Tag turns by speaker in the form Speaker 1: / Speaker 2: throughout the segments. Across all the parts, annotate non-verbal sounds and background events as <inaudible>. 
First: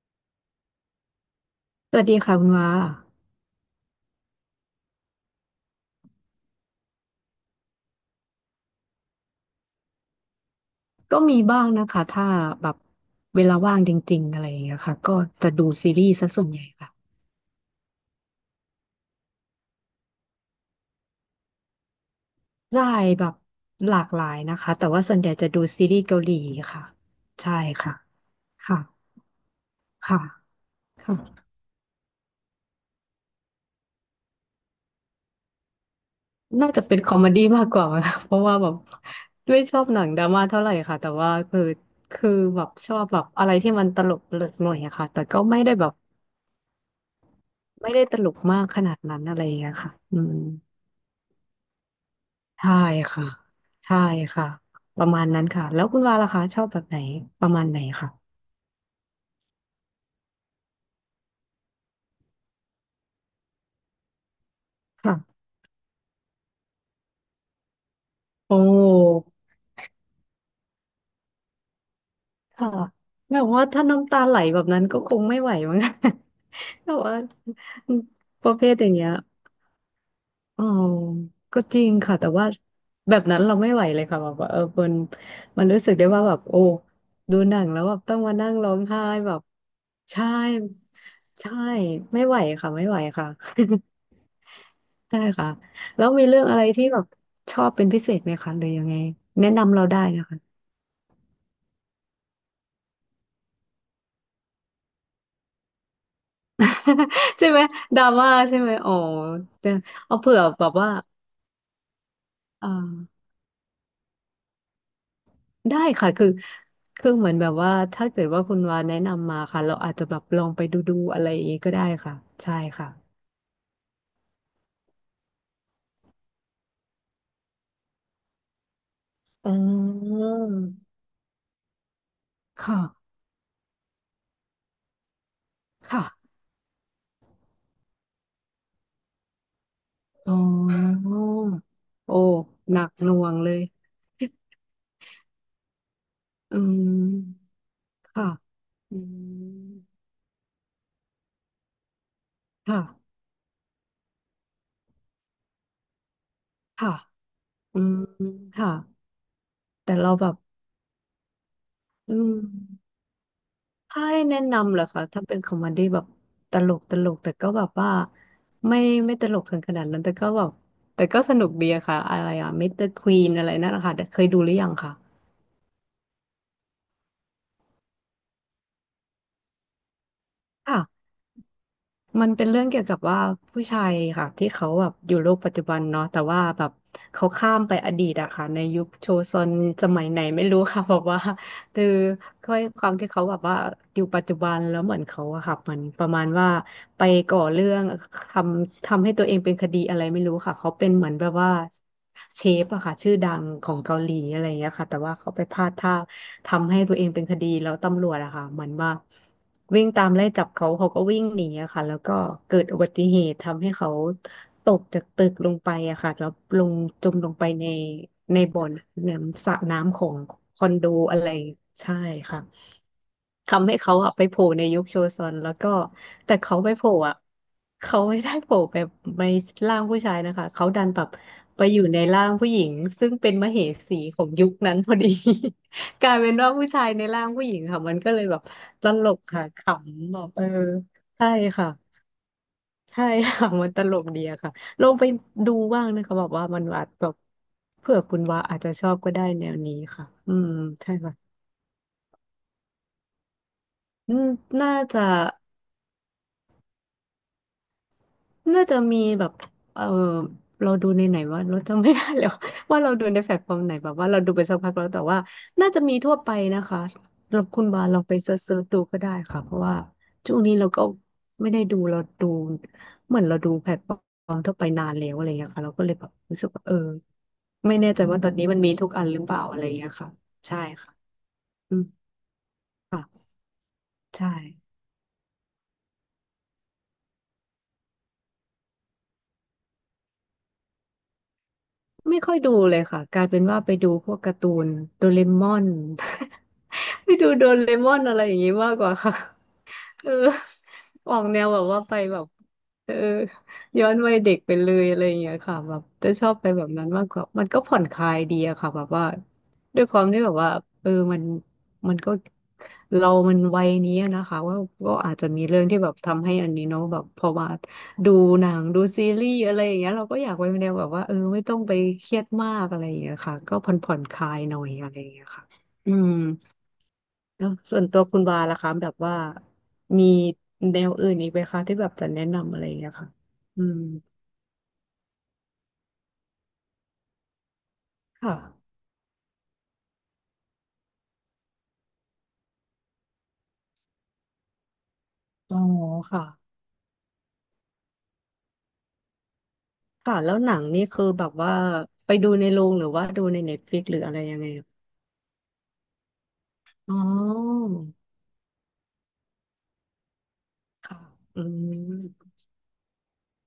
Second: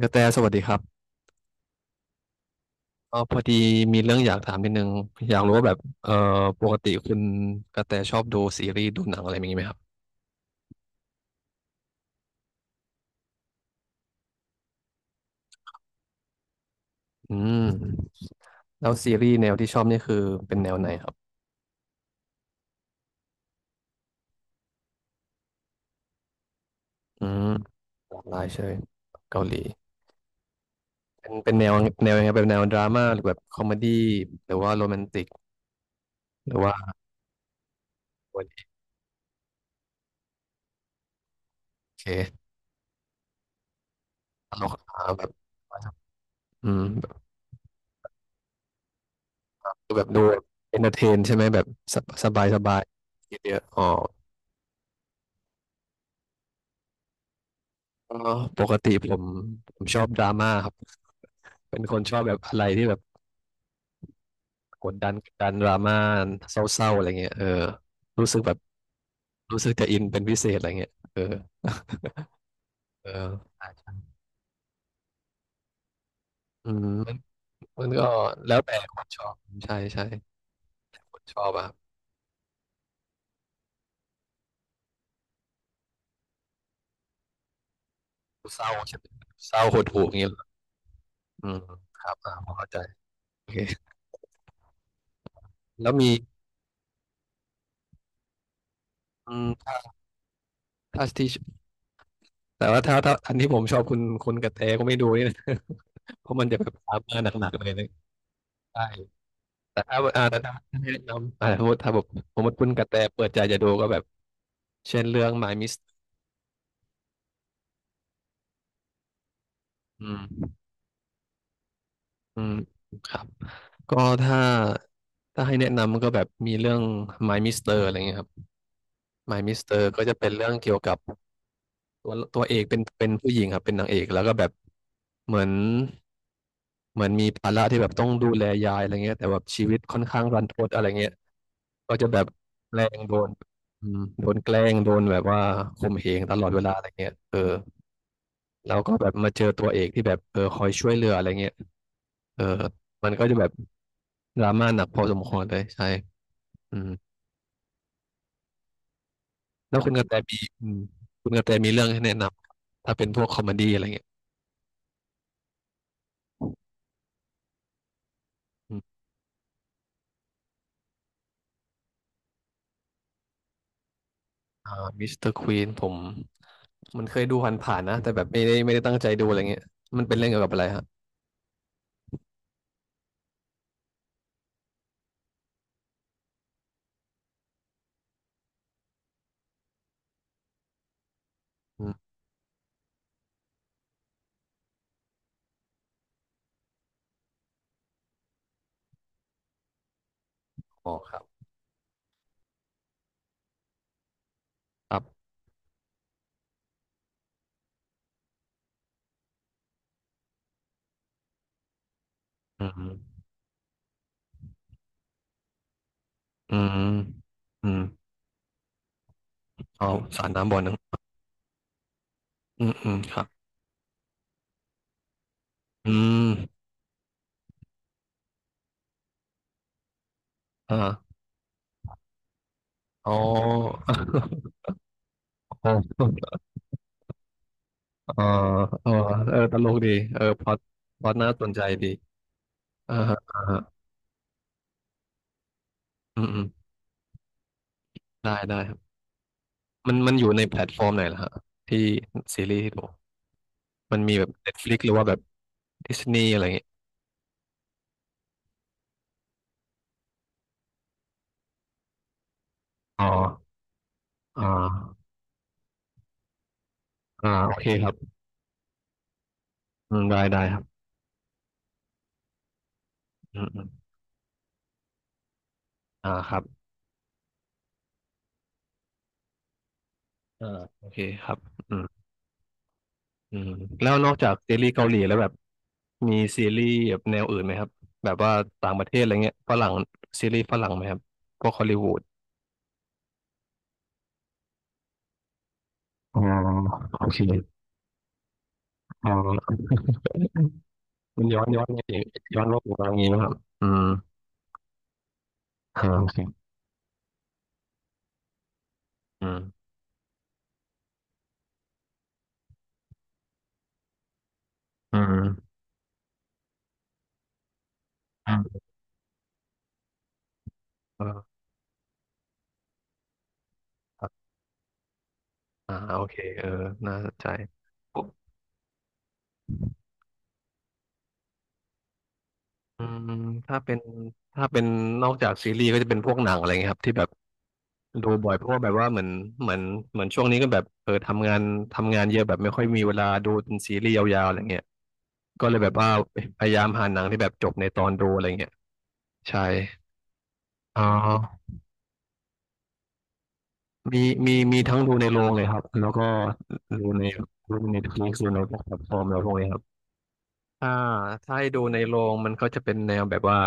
Speaker 1: กระแตสวัสดีครับ
Speaker 2: สวัสดีค่ะคุณว่า
Speaker 1: พอดีมีเรื่องอยากถามนิดนึงอยากรู้ว่าแบบปกติคุณกระแตชอบดูซีรีส์ดูหนังอะไรอย่างนี้ไหมครับ
Speaker 2: ก็มีบ้างนะคะถ้าแบบเวลาว่างจริงๆอะไรอย่างเงี้ยค่ะก็จะดูซีรีส์ซะส่วนใหญ่ค่ะ
Speaker 1: อืมแล้วซีรีส์แนวที่ชอบนี่คือเป็นแนวไหนครับ
Speaker 2: ได้แบบหลากหลายนะคะแต่ว่าส่วนใหญ่จะดูซีรีส์เกาหลีค่ะ
Speaker 1: อืม
Speaker 2: ใช่ค่ะ
Speaker 1: หลากหลายใช่ไหม
Speaker 2: ค่ะ
Speaker 1: เกาหลี
Speaker 2: ค่ะ
Speaker 1: เป็น
Speaker 2: ค่ะ
Speaker 1: เป็นแนวแนวยังไงเป็นแนวดราม่าหรือแบบคอมเมดี้หรือว่าโรแมนติกหรือ
Speaker 2: น่าจะ
Speaker 1: ว่า
Speaker 2: เป็นคอมเมดี้มากกว่าค่ะ <laughs> เพราะว่า
Speaker 1: โอ
Speaker 2: แบบไม่ชอบหนังดราม่าเท่าไหร่ค่ะแต่ว่าคือ
Speaker 1: เค
Speaker 2: แบบชอบแบบอะไรที่มันตลกตล
Speaker 1: ต
Speaker 2: ก
Speaker 1: ล
Speaker 2: หน่
Speaker 1: ก
Speaker 2: อยอะ
Speaker 1: หา
Speaker 2: ค่ะ
Speaker 1: แบ
Speaker 2: แต่
Speaker 1: บ
Speaker 2: ก็ไม่ได้แบบ
Speaker 1: แบบ
Speaker 2: ไม่ได้ตลกมากขนาดนั้นอะไรอย่างเงี้ยค่ะ
Speaker 1: ดูแบบ
Speaker 2: อื
Speaker 1: ดู
Speaker 2: ม
Speaker 1: เอนเตอร์เทนใช่ไหมแบบสบายส
Speaker 2: ใช่
Speaker 1: บาย
Speaker 2: ค่ะ
Speaker 1: เยอะๆอ๋อ
Speaker 2: ใช่ค่ะประมาณนั้นค่ะแล้วคุณวาล่ะคะชอบแบบไหนประมาณไหนค่ะ
Speaker 1: เอ่อปกติผมผมชอบดราม่าครับ เป็นคนชอบแบบอะไรที่แบบกดดัน
Speaker 2: ค่ะ
Speaker 1: ดราม่าเศร้าๆอะไรเงี้ยรู้สึกแบ
Speaker 2: โอ
Speaker 1: บ
Speaker 2: ้
Speaker 1: รู้สึกจะอินเป็นพิเศษอะไรเงี้ย
Speaker 2: ค่ะ
Speaker 1: เอ
Speaker 2: แบบ
Speaker 1: อ
Speaker 2: ว่าถ้าน้ำตาไหลแบบนั้นก็คงไม่ไหวมั้ง <laughs> แต่
Speaker 1: มั
Speaker 2: ว่า
Speaker 1: นมันก็
Speaker 2: ป
Speaker 1: แล้
Speaker 2: ระ
Speaker 1: ว
Speaker 2: เภ
Speaker 1: แต่
Speaker 2: ทอย่าง
Speaker 1: คน
Speaker 2: เงี้ย
Speaker 1: ชอบใช่ใช่
Speaker 2: อ๋อ
Speaker 1: คนชอบ
Speaker 2: ก็
Speaker 1: อะ
Speaker 2: จริงค่ะแต่ว่าแบบนั้นเราไม่ไหวเลยค่ะแบบว่าเออมันรู้สึกได้ว่าแบบโอ้ดูหนังแล้วแบบต้องมานั่ง
Speaker 1: เศ
Speaker 2: ร้
Speaker 1: ร้า
Speaker 2: อง
Speaker 1: ใช่
Speaker 2: ไห้
Speaker 1: ไหม
Speaker 2: แบบ
Speaker 1: เศร้าหดหู่อย่าง
Speaker 2: ใช่
Speaker 1: เงี้ยเหรออื
Speaker 2: ใช่
Speaker 1: มครับ
Speaker 2: ไม่ไหว
Speaker 1: พอเข้า
Speaker 2: ค่ะ
Speaker 1: ใจ
Speaker 2: ไม่ไหวค่ะ
Speaker 1: โอเค
Speaker 2: <laughs> ใช่ค่ะ
Speaker 1: แล้ว
Speaker 2: แล้
Speaker 1: มี
Speaker 2: วมีเรื่องอะไรที่แบบชอบเป็นพิเศษไหมคะหรือยังไงแนะ
Speaker 1: ถ้า
Speaker 2: นำเราได้นะคะ
Speaker 1: ถ้าที่แต่ว่าถ้าอันที่ผมชอบคุณกระแตก็ไม่ดูนี่นะ <laughs> เพราะมันจะแบบดราม่าห
Speaker 2: <laughs> ใช่
Speaker 1: นัก
Speaker 2: ไห
Speaker 1: ๆ
Speaker 2: ม
Speaker 1: เลยนะ
Speaker 2: ดราม่าใช่ไหม
Speaker 1: ใช่
Speaker 2: อ๋อแต่
Speaker 1: แต่ถ้า
Speaker 2: เอาเผื่
Speaker 1: แต่
Speaker 2: อ
Speaker 1: ถ้า
Speaker 2: แบบ
Speaker 1: ให้
Speaker 2: ว่า
Speaker 1: แนะนำสมมติถ้าแบบสมมติคุ
Speaker 2: เอ
Speaker 1: ณกระแตเปิ
Speaker 2: อ
Speaker 1: ดใจจะดูก็แบบเช่นเรื่อง My Miss
Speaker 2: ได้ค่ะคือเหมือนแบบว่าถ้าเกิดว่าคุณวาแนะนำมาค่ะเราอาจจะ
Speaker 1: อื
Speaker 2: แบ
Speaker 1: ม
Speaker 2: บลองไปดูอะไรอย่างงี้ก็ได้ค่ะ
Speaker 1: อืม
Speaker 2: ใช่ค่ะ
Speaker 1: ครับก็ถ้าถ้าให้แนะนำก็แบบมีเรื่อง My Mister อะไรเงี้ยครับ My
Speaker 2: อื
Speaker 1: Mister ก็จะเป็น
Speaker 2: ม
Speaker 1: เรื่องเกี่ยวกับตัวเอ
Speaker 2: ค
Speaker 1: กเป็น
Speaker 2: ่ะ
Speaker 1: ผู้หญิงครับเป็นนางเอกแล้วก็แบบเหมือน
Speaker 2: ค่ะ
Speaker 1: เหมือนมีภาระที่แบบต้องดูแลยายอะไรเงี้ยแต่แบบชีวิตค่อนข้าง
Speaker 2: อ๋
Speaker 1: รันทดอะไร
Speaker 2: อ
Speaker 1: เงี้ยก็จะ
Speaker 2: โอ้
Speaker 1: แบบแก
Speaker 2: หนั
Speaker 1: ล้
Speaker 2: ก
Speaker 1: ง
Speaker 2: ห
Speaker 1: โด
Speaker 2: น่ว
Speaker 1: น
Speaker 2: งเลย
Speaker 1: โดนแกล้งโดนแบบว่าข่มเหงตลอด
Speaker 2: อื
Speaker 1: เวลาอะไรเงี้ยเออ
Speaker 2: มค่ะ
Speaker 1: แล้วก็
Speaker 2: อื
Speaker 1: แบบมาเจอตัวเอ
Speaker 2: ม
Speaker 1: กที่แบบคอยช่วยเหลืออะไรเงี้ยเออมัน
Speaker 2: ค่ะ
Speaker 1: ก็จะแบบดราม่าหนักพอสมควรเลยใช่อืม
Speaker 2: ค่ะ อืมค่ะ
Speaker 1: แล้วคุ
Speaker 2: แต่
Speaker 1: ณกระ
Speaker 2: เรา
Speaker 1: แต
Speaker 2: แบบ
Speaker 1: มีคุณกระแตมีเรื่องให้
Speaker 2: อื
Speaker 1: แนะน
Speaker 2: ม
Speaker 1: ำถ้าเป็นพวกคอมเมดี้อะไร
Speaker 2: ถ้า
Speaker 1: เงี้ย
Speaker 2: ให้แนะนำเหรอคะถ้าเป็นคอมเมดี้แบบตลกแต่ก็แบบว่า
Speaker 1: อื
Speaker 2: ไม่
Speaker 1: ม
Speaker 2: ไม่ตลกถึงขนาดนั้นแต่ก็แบบแต่ก็สนุกดีอะค่ะอะไรอะมิสเตอร์ควีนอะไรนั่นนะคะเคยดูหรือยั
Speaker 1: อ่า
Speaker 2: งคะ
Speaker 1: มิสเตอร์ควีนผมมันเคยดูผ่านๆนะแต่แบบไม่ได้ตั้งใจดูอะไรเงี้ยมันเป็นเรื่องเกี่ยวกับอะไรฮะ
Speaker 2: ค่ะ มันเป็นเรื่องเกี่ยวกับว่าผู้ชายค่ะที่เขาแบบอยู่โลกปัจจุบันเนาะแต่ว่าแบบเขาข้ามไปอดีตอะค่ะในยุคโชซอนสมัยไหนไม่รู้ค่ะ <laughs> บอกว่าคื
Speaker 1: อื
Speaker 2: อ
Speaker 1: ม
Speaker 2: ด้วยความที่เขาแบบว่าอยู่ปัจจุบันแล้วเหมือนเขาอะค่ะเหมือนประมาณว่าไปก่อเรื่องททำให้ตัวเองเป็นคดีอะไรไม่รู้ค่ะเขาเป็
Speaker 1: อ๋
Speaker 2: น
Speaker 1: อ
Speaker 2: เหมื
Speaker 1: ค
Speaker 2: อน
Speaker 1: รับ
Speaker 2: แบบว่าเชฟอะค่ะชื่อดังของเกาหลีอะไรอย่างเงี้ยค่ะ
Speaker 1: ค
Speaker 2: แต่
Speaker 1: รั
Speaker 2: ว่า
Speaker 1: บ
Speaker 2: เขาไปพลาดท่าทำให้ตัวเองเป็นคดีแล้วตำรวจอะค่ะเหมือนว่า วิ่งตามไล่จับเขาเขาก็วิ่งหนีอะค่ะแล้วก็เกิ
Speaker 1: อื
Speaker 2: ดอุบั
Speaker 1: ม
Speaker 2: ติเหตุทำให้เขาตกจากตึกลงไปอะค่ะแล้ว
Speaker 1: อื
Speaker 2: ล
Speaker 1: ม
Speaker 2: งจมลงไปใน
Speaker 1: อืม
Speaker 2: ในบ่อน้ำสระ
Speaker 1: เอา
Speaker 2: น้ำของ
Speaker 1: สารน้ำบ่
Speaker 2: ค
Speaker 1: อ
Speaker 2: อ
Speaker 1: นึ
Speaker 2: น
Speaker 1: ง
Speaker 2: โดอะไรใช่ค่ะ
Speaker 1: อืมอืมครับ
Speaker 2: ทำให้เขาอะไปโผล่ในยุคโชซอนแล้วก็
Speaker 1: อืม
Speaker 2: แต่เขาไปโผล่อะเขาไม่ได้โผล่แบบในร่างผู้ชายนะคะเขาดัน
Speaker 1: อ่า
Speaker 2: แบบไปอยู่ในร่างผู้หญิงซึ่
Speaker 1: อ๋อ
Speaker 2: งเป็นมเหสีของยุค
Speaker 1: <laughs>
Speaker 2: นั้นพอดี
Speaker 1: อ๋
Speaker 2: <laughs> กลายเป็
Speaker 1: อ
Speaker 2: นว่าผู้ชายในร่างผู้หญิงค่ะมันก็เล
Speaker 1: อ๋อ
Speaker 2: ยแบบต
Speaker 1: เออ
Speaker 2: ลก
Speaker 1: เออ
Speaker 2: ค่ะ
Speaker 1: ต
Speaker 2: ข
Speaker 1: ลกดี
Speaker 2: ำแบ
Speaker 1: เออ
Speaker 2: บเออ
Speaker 1: พอด
Speaker 2: ใช่
Speaker 1: น่าสนใจ
Speaker 2: ค่ะ
Speaker 1: ดีอ่า
Speaker 2: ใช่
Speaker 1: ฮะอ่า
Speaker 2: ค่ะ
Speaker 1: ฮะ
Speaker 2: <laughs> มันตลกดีอะค่ะลองไปดูบ้างนะคะ
Speaker 1: อื
Speaker 2: แบ
Speaker 1: ม
Speaker 2: บ
Speaker 1: อืม
Speaker 2: ว่ามันอาจแบบเผื่อคุณ
Speaker 1: ได้
Speaker 2: ว่าอา
Speaker 1: ได้
Speaker 2: จจะ
Speaker 1: ครั
Speaker 2: ชอ
Speaker 1: บ
Speaker 2: บก็ได้แนวนี้
Speaker 1: มัน
Speaker 2: ค่ะ
Speaker 1: มันอยู่
Speaker 2: อื
Speaker 1: ใน
Speaker 2: ม
Speaker 1: แพลตฟอร์
Speaker 2: ใช่
Speaker 1: มไหน
Speaker 2: ค่ะ
Speaker 1: ล่ะฮะที่ซีรีส์ที่ดูมันมี
Speaker 2: อื
Speaker 1: แบ
Speaker 2: ม
Speaker 1: บ
Speaker 2: น่า
Speaker 1: Netflix หรือ
Speaker 2: จะ
Speaker 1: ว่าแบบ Disney อะไรอย่างเงี้ย
Speaker 2: น่าจะมีแบบเออเราดูในไหนว่าเราจำไม่ได้แล้วว่าเรา
Speaker 1: อ๋อ
Speaker 2: ดูในแพลตฟอร์มไหนแบบว่าเราดูไป
Speaker 1: อ่
Speaker 2: สักพักแล้วแต่
Speaker 1: า
Speaker 2: ว่า น่าจะมีทั่วไปนะคะ
Speaker 1: อ่า
Speaker 2: สำหรับ
Speaker 1: โอ
Speaker 2: คุ
Speaker 1: เค
Speaker 2: ณบา
Speaker 1: ค
Speaker 2: ล
Speaker 1: รับ
Speaker 2: ลองไปเซิร์ชดูก็ได้ค่ะเพราะว่า
Speaker 1: อืมได้
Speaker 2: ช่ว
Speaker 1: ได้
Speaker 2: งนี้
Speaker 1: ครับ
Speaker 2: เราก็ไม่ได้ดูเราดู เหมือนเรา
Speaker 1: อืม
Speaker 2: ดู
Speaker 1: อื
Speaker 2: แพ
Speaker 1: ม
Speaker 2: ลตฟอร์มทั่วไปนานแล้วอะไรอย่างเงี้ยค่ะเราก็เลยแบบ
Speaker 1: ครั
Speaker 2: รู้
Speaker 1: บ
Speaker 2: สึกว่าเออไม่แน่ใจว่าตอนนี้มันมีทุกอันหรือเปล่าอะไรอย่างเงี้ยค่ะ
Speaker 1: อ่า
Speaker 2: ใช่
Speaker 1: โอ
Speaker 2: ค่ะ
Speaker 1: เคครับอื
Speaker 2: อืม
Speaker 1: ม
Speaker 2: ค่ะ
Speaker 1: อืมแล้วนอกจา
Speaker 2: ใช่
Speaker 1: กซีรีส์เกาหลีแล้วแบบมีซีรีส์แบบแนวอื่นไหมครับแบบว่าต่างประเทศอะไรเงี้ยฝรั่งซีรีส์ฝรั่งไหมครับพวกฮอลลีวูด
Speaker 2: ไม่ค่อยดูเลยค่ะกลายเป็นว่าไปดูพวกการ์ตูนโดเรมอน
Speaker 1: อ๋อโอ
Speaker 2: <laughs> ไป
Speaker 1: เค
Speaker 2: ดูโดเรมอนอะไรอย่างนี้มากกว่า
Speaker 1: อ๋อ
Speaker 2: ค่ะ เออ
Speaker 1: <laughs>
Speaker 2: ออ
Speaker 1: มั
Speaker 2: ก
Speaker 1: น
Speaker 2: แน
Speaker 1: ย้อน
Speaker 2: วแบ
Speaker 1: ย้อ
Speaker 2: บ
Speaker 1: น
Speaker 2: ว่า
Speaker 1: ไง
Speaker 2: ไปแบบ
Speaker 1: ย้อนโลกขอาอ
Speaker 2: เอ
Speaker 1: ย่า
Speaker 2: อ
Speaker 1: งนี้นะครับอืม
Speaker 2: ย้อนวัยเด็กไปเลยอะไรอย่างเงี้ยค่ะแบบ
Speaker 1: โอ
Speaker 2: จะ
Speaker 1: เค
Speaker 2: ชอบไปแบบนั้นมากกว่ามันก็ผ่อนคลายดีอะค่ะแบบว่า
Speaker 1: อืม
Speaker 2: ด้วยความที่แบบว่าเออมันมันก็เรามันวัยนี้อะนะคะว่าก็
Speaker 1: อื
Speaker 2: อาจจะมี
Speaker 1: ม
Speaker 2: เรื่องที่แบบทำให้อันนี้เนาะแบบพอมาดู
Speaker 1: อื
Speaker 2: หนั
Speaker 1: ม
Speaker 2: งดูซีรีส์อะไรอย่างเงี้ยเราก็อยากไปแนวแบบ
Speaker 1: เอ
Speaker 2: ว่าเออ
Speaker 1: อ
Speaker 2: ไม่ต้องไปเครียดมากอะไรอย่างเงี้ยค่ะก็ผ่อนผ่อ
Speaker 1: ค
Speaker 2: น
Speaker 1: รั
Speaker 2: ค
Speaker 1: บ
Speaker 2: ลายหน่อยอะไรอย่างเงี้ยค่ะอื
Speaker 1: โอ
Speaker 2: ม
Speaker 1: เคเออน่าสนใจ
Speaker 2: แล้วส่วนตั
Speaker 1: ปุ๊
Speaker 2: ว
Speaker 1: บ
Speaker 2: คุณวาล่ะคะแบบว่ามีแนวอื่นอีกไหมคะที่แบบจะแนะนำอะไรอย่าง
Speaker 1: อื
Speaker 2: เงี้ยค่ะ
Speaker 1: มถ้า
Speaker 2: อื
Speaker 1: เป็น
Speaker 2: ม
Speaker 1: ถ้าเป็นนอกจากซีรีส์ก็จะเป็นพวกหนังอะไรเงี้ยครับที่แบบดู
Speaker 2: ค
Speaker 1: บ่อยเพราะว่าแบ
Speaker 2: ่ะ
Speaker 1: บว่าเหมือนเหมือนเหมือนช่วงนี้ก็แบบทำงานทำงานเยอะแบบไม่ค่อยมีเวลาดูเป็นซีรีส์ยาวๆอะไรเงี้ยก็เล
Speaker 2: อ๋อ
Speaker 1: ยแบบว่า
Speaker 2: ค่ะ
Speaker 1: พยายามหาหนังที่แบบจบในตอนดูอะไรเงี้ยใช่
Speaker 2: ค่ะแล้วหนัง
Speaker 1: อ๋
Speaker 2: นี่
Speaker 1: อ
Speaker 2: คือแบบว่าไปดูในโรงหรือว่าดูในเน็ตฟลิกหรื
Speaker 1: มี
Speaker 2: ออะไรยังไง
Speaker 1: มีทั้ง
Speaker 2: อะ
Speaker 1: ดูในโรงเลยครับแล้วก็ดู
Speaker 2: อ๋อ
Speaker 1: ในดูในทลิดูในแพลตฟอร์มอะไรพวกนี้ครับอ่า
Speaker 2: ค่ะ
Speaker 1: ถ้า
Speaker 2: อื
Speaker 1: ให้ดูในโรงมั
Speaker 2: ม
Speaker 1: นก็จะเป็นแนวแบบว่า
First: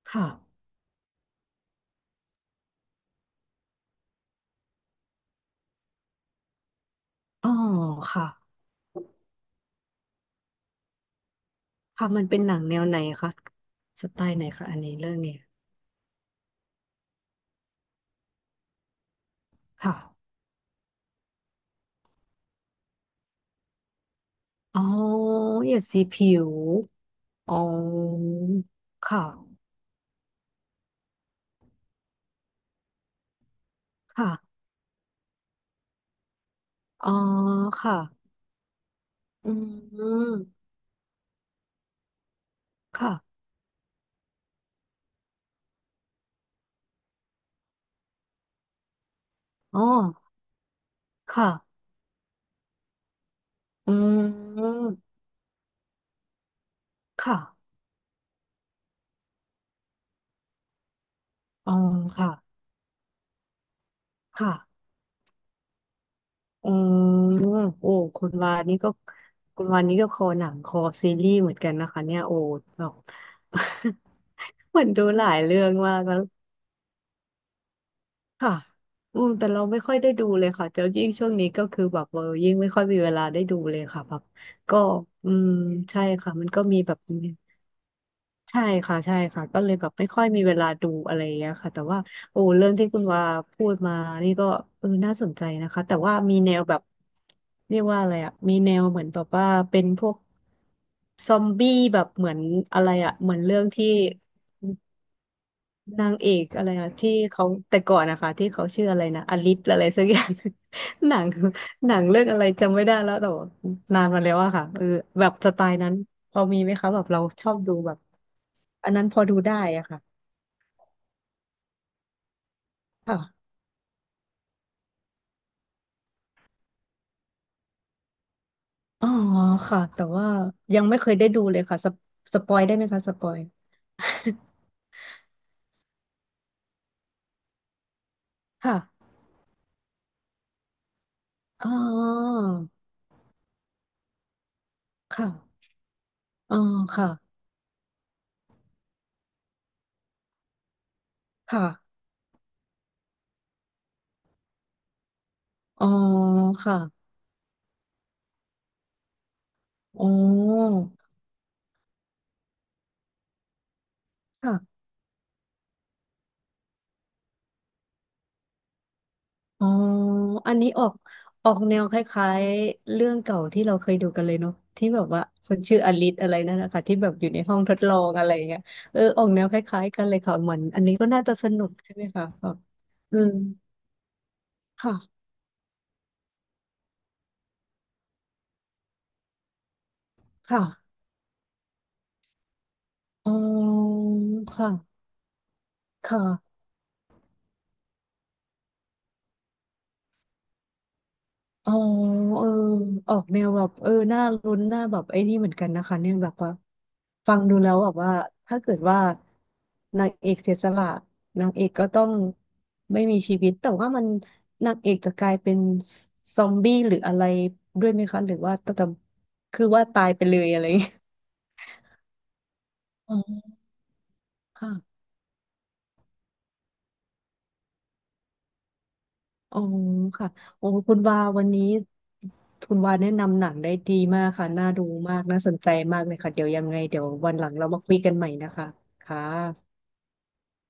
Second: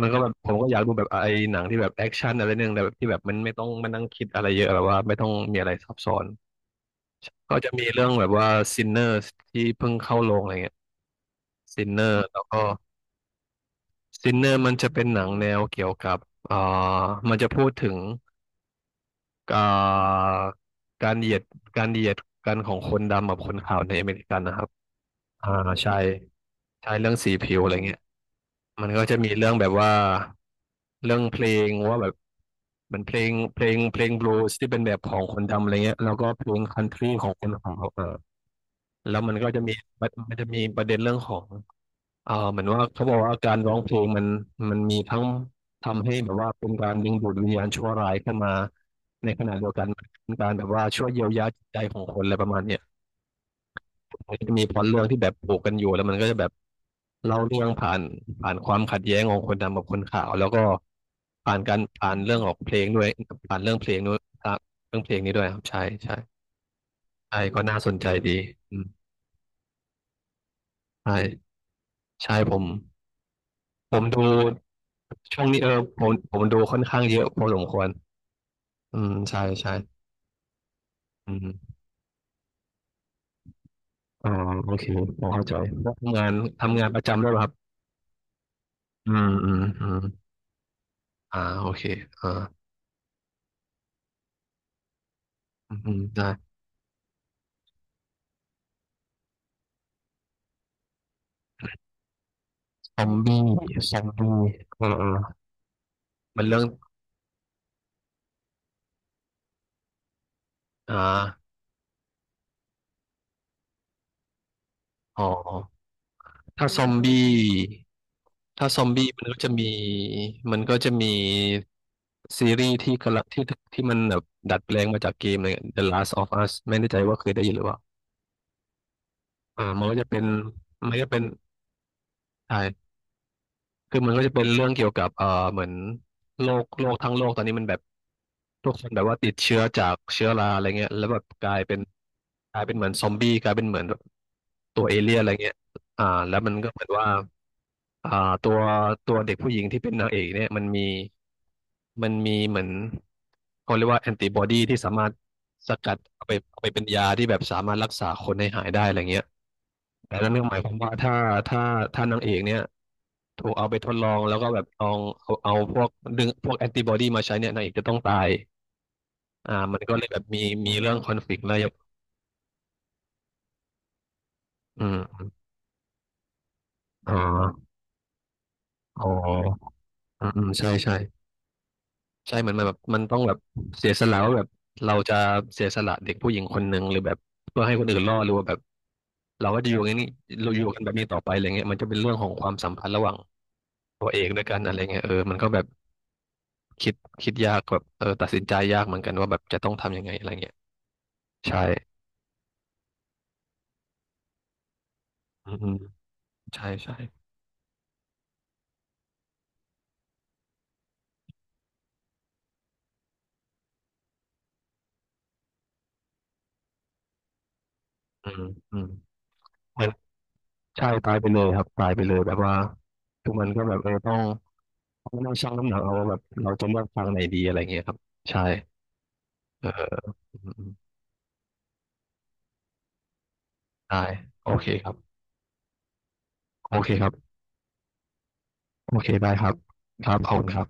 Speaker 1: มันก็
Speaker 2: ค่ะ
Speaker 1: แบบผมก็อยากดูแบบไอ้หนังที่แบบแอคชั่นอะไรนึงแต่แบบที่แบบมันไม่ต้องมานั่งคิดอะไรเยอะแบบว่าไม่ต้องมีอะไรซับซ้อน
Speaker 2: อ๋อ
Speaker 1: ก็จะมีเรื่องแบ
Speaker 2: ค่ะ
Speaker 1: บว่า Sinners ที่เพิ่งเข้าโรงอะไรเงี้ย
Speaker 2: ค่ะ
Speaker 1: Sinner
Speaker 2: มันเป็
Speaker 1: แล้
Speaker 2: น
Speaker 1: ว
Speaker 2: หนั
Speaker 1: ก็
Speaker 2: งแนวไหนคะสไตล์ไหน
Speaker 1: Sinner
Speaker 2: คะ
Speaker 1: มัน
Speaker 2: อัน
Speaker 1: จะ
Speaker 2: นี้
Speaker 1: เป็น
Speaker 2: เรื่อง
Speaker 1: หนัง
Speaker 2: เนี้ย
Speaker 1: แนวเกี่ยวกับอ่ามันจะพูดถึง อ่
Speaker 2: ค่ะ
Speaker 1: าการเหยียดการเหยียดกันของคนดำกับคนขาวในอเมริกันนะครับ
Speaker 2: อ๋อ
Speaker 1: อ่า
Speaker 2: เหยยด
Speaker 1: ใช่
Speaker 2: สีผิว
Speaker 1: ใช่เรื่องสี
Speaker 2: อ๋
Speaker 1: ผิ
Speaker 2: อ
Speaker 1: วอะไรเงี้ยมันก็จะ
Speaker 2: ค่ะ
Speaker 1: มีเรื่องแบบว่าเรื่องเพลงว่าแบบมันเพลงบ
Speaker 2: ค่ะ
Speaker 1: ลูส์ที่เป็นแบบของคนดำอะไรเงี้ยแล้วก็เพลงคันท
Speaker 2: อ๋
Speaker 1: รี
Speaker 2: อ
Speaker 1: ของคนขาว
Speaker 2: ค่ะ
Speaker 1: เออแล้วมันก็
Speaker 2: อื
Speaker 1: จะมี
Speaker 2: ม
Speaker 1: มันจะมีประเด็นเรื่องของ เออเหมือนว่าเขา
Speaker 2: ค่ะ
Speaker 1: บอกว่าการร้องเพลงมันมีทั้งทำให้แบบว่าเป็นการดึงดูดวิญญาณชั่วร้ายเข้ามาในขณะเดียว
Speaker 2: อ๋อ
Speaker 1: กันมันเป็นการแบบว่าช่วยเยียวยา
Speaker 2: ค่ะ
Speaker 1: จิตใจของคนอะไรประมาณเนี้ย
Speaker 2: อื
Speaker 1: มันก็จะมีพล็อ
Speaker 2: ม
Speaker 1: ตเรื่องที่แบบผูกกันอยู่แล้วมันก็จะแบบ
Speaker 2: ค่ะ
Speaker 1: เล่าเรื่องผ่านความขัดแย้งของคนดำกับคนขาวแล้วก็ผ่าน
Speaker 2: อ๋อ
Speaker 1: การผ่านเรื่องข
Speaker 2: ค่ะ
Speaker 1: องเพลงด้วยผ่านเรื่องเพลงด้วยค
Speaker 2: ค่ะ
Speaker 1: รับเรื่องเพลงนี้ด้วยครับใช่ใช่
Speaker 2: อืม
Speaker 1: ใช่ก็น่าส
Speaker 2: โอ้
Speaker 1: นใจ
Speaker 2: คุ
Speaker 1: ดี
Speaker 2: ณวา
Speaker 1: อื
Speaker 2: นี่
Speaker 1: ม
Speaker 2: ก็คุณวานี่ก็คอหนังคอซีรีส์เห
Speaker 1: ใช่
Speaker 2: มือนกันนะคะเนี่ยโอ้
Speaker 1: ใช่ผม
Speaker 2: แบบ
Speaker 1: ผมดู
Speaker 2: <laughs> เหมือนดูหลาย
Speaker 1: ช่วง
Speaker 2: เรื่
Speaker 1: นี้
Speaker 2: อ
Speaker 1: เอ
Speaker 2: ง
Speaker 1: อ
Speaker 2: มา
Speaker 1: ผ
Speaker 2: ก
Speaker 1: ม
Speaker 2: แล้ว
Speaker 1: ผมดูค่อนข้างเยอะพอสมควร
Speaker 2: ค่ะ
Speaker 1: อืม
Speaker 2: อืม
Speaker 1: ใช่
Speaker 2: แต่เรา
Speaker 1: ใช่
Speaker 2: ไม่ค่อยได้ดูเลยค่ะแล้วยิ่งช่ว
Speaker 1: อื
Speaker 2: งนี้ก็
Speaker 1: ม
Speaker 2: คือแบบยิ่งไม่ค่อยมีเวลาได้ดูเลยค่ะแบบ
Speaker 1: อ๋อโอ
Speaker 2: ก็
Speaker 1: เคพอ
Speaker 2: อื
Speaker 1: เข้า
Speaker 2: ม
Speaker 1: ใจแล้ว
Speaker 2: ใช่
Speaker 1: ทำงาน
Speaker 2: ค่ะมันก็มี
Speaker 1: ทำงาน
Speaker 2: แบ
Speaker 1: ป
Speaker 2: บ
Speaker 1: ระจำด้วยป่ะครับ
Speaker 2: ใช่ค่ะ
Speaker 1: อื
Speaker 2: ใช่
Speaker 1: ม
Speaker 2: ค่ะ
Speaker 1: อืม
Speaker 2: ก็เลย
Speaker 1: อื
Speaker 2: แบบ
Speaker 1: ม
Speaker 2: ไม่ค่อยมีเวลาดูอะไรอย่างเงี้ย
Speaker 1: โอ
Speaker 2: ค่ะแต่
Speaker 1: เค
Speaker 2: ว่า
Speaker 1: อ่า
Speaker 2: โอ้เรื่องที่คุณว่าพูดมานี่ก็น่าสนใจนะ
Speaker 1: อืม
Speaker 2: คะ
Speaker 1: อื
Speaker 2: แต่
Speaker 1: ม
Speaker 2: ว่า
Speaker 1: ได้
Speaker 2: มีแนวแบบเรียกว่าอะไรอะมีแนวเหมือนแบบว่าเป็นพวกซอมบี้แบบเหมือนอะไร
Speaker 1: ซอม
Speaker 2: อะเหมือน
Speaker 1: บี้
Speaker 2: เรื่องที่
Speaker 1: ซอมบี้อ่าอ่า
Speaker 2: นางเอ
Speaker 1: มั
Speaker 2: ก
Speaker 1: นเรื่อง
Speaker 2: อะไรอะที่เขาแต่ก่อนนะคะที่เขาชื่ออะไรนะอลิสอะไรสักอย่าง
Speaker 1: อ่า
Speaker 2: <laughs> หนังหนังเรื่องอะไรจำไม่ได้แล้วแต่ว่านานมาแล้วอะค่ะเออ
Speaker 1: อ๋อ
Speaker 2: แบบสไตล์นั้นพอมี
Speaker 1: ถ้า
Speaker 2: ไหม
Speaker 1: ซอ
Speaker 2: คะ
Speaker 1: ม
Speaker 2: แบบเรา
Speaker 1: บี้
Speaker 2: ชอบดูแบบ
Speaker 1: ถ้าซอม
Speaker 2: อันนั้
Speaker 1: บี้
Speaker 2: นพอ
Speaker 1: มัน
Speaker 2: ดู
Speaker 1: ก็จะ
Speaker 2: ได้
Speaker 1: มี
Speaker 2: อะค่ะ
Speaker 1: มันก็จะมีซีรีส์ที่กำ
Speaker 2: ค่ะ
Speaker 1: ลังที่มันแบบดัดแปลงมาจากเกมเลย The Last of Us ไม่แน่ใจว่าเคยได้ยินหรือเปล่า
Speaker 2: อ๋อ
Speaker 1: อ่า
Speaker 2: ค่ะ
Speaker 1: มันก็
Speaker 2: แต่
Speaker 1: จะเป็น
Speaker 2: ว่ายัง
Speaker 1: มัน
Speaker 2: ไม่
Speaker 1: ก็
Speaker 2: เคย
Speaker 1: เป็น
Speaker 2: ได้ดูเลยค่ะสปอ
Speaker 1: ใช่
Speaker 2: ยได้ไหมคะสปอย
Speaker 1: คือมันก็จะเป็นเรื่องเกี่ยวกับเหมือนโรคทั้งโลกตอนนี้มันแบบ
Speaker 2: <laughs>
Speaker 1: ทุก
Speaker 2: ค่ะ
Speaker 1: คนแบบว่าติดเชื้อจากเชื้อราอะไรเงี้ยแล้วแบบกลาย
Speaker 2: อ๋อ
Speaker 1: เป็นกลายเป็นเหมือนซอมบี้กลายเป็นเหมือนแบบตัวเอเลี่ยนอะไรเงี้ย
Speaker 2: ค่ะ
Speaker 1: อ่าแล้วมั
Speaker 2: อ๋
Speaker 1: น
Speaker 2: อ
Speaker 1: ก็เหมือนว่า
Speaker 2: ค่ะ
Speaker 1: อ่าตัวตัวเด็กผู้หญิงที่เป็นนางเอกเนี่ยมันมี
Speaker 2: ค่ะ
Speaker 1: มันมีเหมือนเขาเรียกว่าแอนติบอดีที่สามารถส
Speaker 2: อ๋อ
Speaker 1: กัดเอาไป
Speaker 2: ค่ะ
Speaker 1: เป็นยาที่แบบสามารถรักษาคนให้หายได้อะไรเงี้ย
Speaker 2: อ๋
Speaker 1: แต่นั่นก็หมายความว่าถ้าถ้านางเอกเนี่ย ถูกเอาไปทดลองแล้วก็แบบล
Speaker 2: อ
Speaker 1: องเอาพวกดึงพวกแอนติบอดีมาใช้เนี่ยนางเอกจะต้องตายอ่า
Speaker 2: อ๋อ
Speaker 1: มันก็เลยแบบมี
Speaker 2: อันนี้
Speaker 1: มี
Speaker 2: ออ
Speaker 1: เรื่
Speaker 2: ก
Speaker 1: องคอนฟ lict
Speaker 2: ออ
Speaker 1: แล้ว
Speaker 2: ก
Speaker 1: อย่าง
Speaker 2: แนวคล้ายๆเรื่องเก่าที่เราเคยดูกันเลยเนาะ
Speaker 1: อื
Speaker 2: ที่แบบว่า
Speaker 1: ม
Speaker 2: คนชื่ออลิสอะไรนั่นนะคะที่แบ
Speaker 1: อ๋อ
Speaker 2: บอยู่ในห้องทดลองอะไรอย่างเงี้ยเออ
Speaker 1: อ๋
Speaker 2: ออกแนวค
Speaker 1: อ
Speaker 2: ล้ายๆกันเลย
Speaker 1: อืม
Speaker 2: ค่ะ
Speaker 1: อืม
Speaker 2: เหมือน
Speaker 1: ใช่
Speaker 2: อัน
Speaker 1: ใช่
Speaker 2: นี้ก็น่าจะสนุกใช่ไหมคะ
Speaker 1: ใช่เห
Speaker 2: แบ
Speaker 1: มือน
Speaker 2: บ
Speaker 1: มันแบบมันต้
Speaker 2: อื
Speaker 1: อง
Speaker 2: ม
Speaker 1: แบบเสียสละว่าแบบเราจะ
Speaker 2: ค่ะ
Speaker 1: เสียสละเด็กผู้หญิงคนหนึ่งหรือแบบเพื่อให้คนอื่นรอดหรือว่าแบบเราก็จะอยู่อย่างนี้เราอยู่กันแบ
Speaker 2: ค่ะ
Speaker 1: บนี้ต่อไปอะไรเงี้ยมันจะเป็นเรื่องของความสัมพันธ์ระหว่าง
Speaker 2: อ๋อ
Speaker 1: ตัวเอกด้วยกัน
Speaker 2: ค่ะ
Speaker 1: อะไรเงี้ยเออมันก็แบบ
Speaker 2: ค่ะ
Speaker 1: คิดคิดยากแบบเออตัดสินใจยากเหมือนกันว่าแบบจะต้องทำยังไงอะไรเงี้ยใช่
Speaker 2: อ๋อเออออกแนวแบบน่าลุ้นน่าแบบไอ้นี่เหมื
Speaker 1: อื
Speaker 2: อน
Speaker 1: ม
Speaker 2: กั
Speaker 1: อื
Speaker 2: น
Speaker 1: ม
Speaker 2: นะคะเนี่ยแบบว่า
Speaker 1: ใช่ใช่
Speaker 2: ฟังดูแล้วแบบว่าถ้าเกิดว่านางเอกเสียสละนางเอกก็ต้องไม่มีชีวิตแต่ว่ามันนางเอกจะกลายเป็นซอมบี้หรืออะไรด้วยไหมคะ
Speaker 1: อื
Speaker 2: หรือ
Speaker 1: ม
Speaker 2: ว่า
Speaker 1: อืม
Speaker 2: ต้องคือ
Speaker 1: เห
Speaker 2: ว่า
Speaker 1: มัน
Speaker 2: ตายไปเลยอะไรอย่าง
Speaker 1: ใช่
Speaker 2: เงี้ย
Speaker 1: ตายไปเลยครับตายไปเลยแบบว่า
Speaker 2: อ๋
Speaker 1: ทุกมัน
Speaker 2: อ
Speaker 1: ก็แบบเออต้อง
Speaker 2: ค่ะ
Speaker 1: ต้องนั่งชั่งน้ำหนักเอาว่าแบบเราจะเลือกฟังไหนดีอะไรเงี้ยครับใช่
Speaker 2: อ๋อ
Speaker 1: เออ
Speaker 2: ค่ะ
Speaker 1: อืมอื
Speaker 2: โอ้
Speaker 1: ม
Speaker 2: คุณวาวันนี้คุณวาแนะนำหนังได้ดี
Speaker 1: ได้
Speaker 2: มากค่ะ
Speaker 1: โอเค
Speaker 2: น่าดู
Speaker 1: ครับ
Speaker 2: มาก น่าสนใจมากเลยค่ะ เดี๋ยวยัง
Speaker 1: โอ
Speaker 2: ไง
Speaker 1: เค
Speaker 2: เดี๋ย
Speaker 1: ค
Speaker 2: ว
Speaker 1: รับ
Speaker 2: วันหลังเรามาคุยกันใหม่นะคะ
Speaker 1: โอเค
Speaker 2: ค่
Speaker 1: ได้ครับ
Speaker 2: ะ
Speaker 1: ครับขอบคุณครับ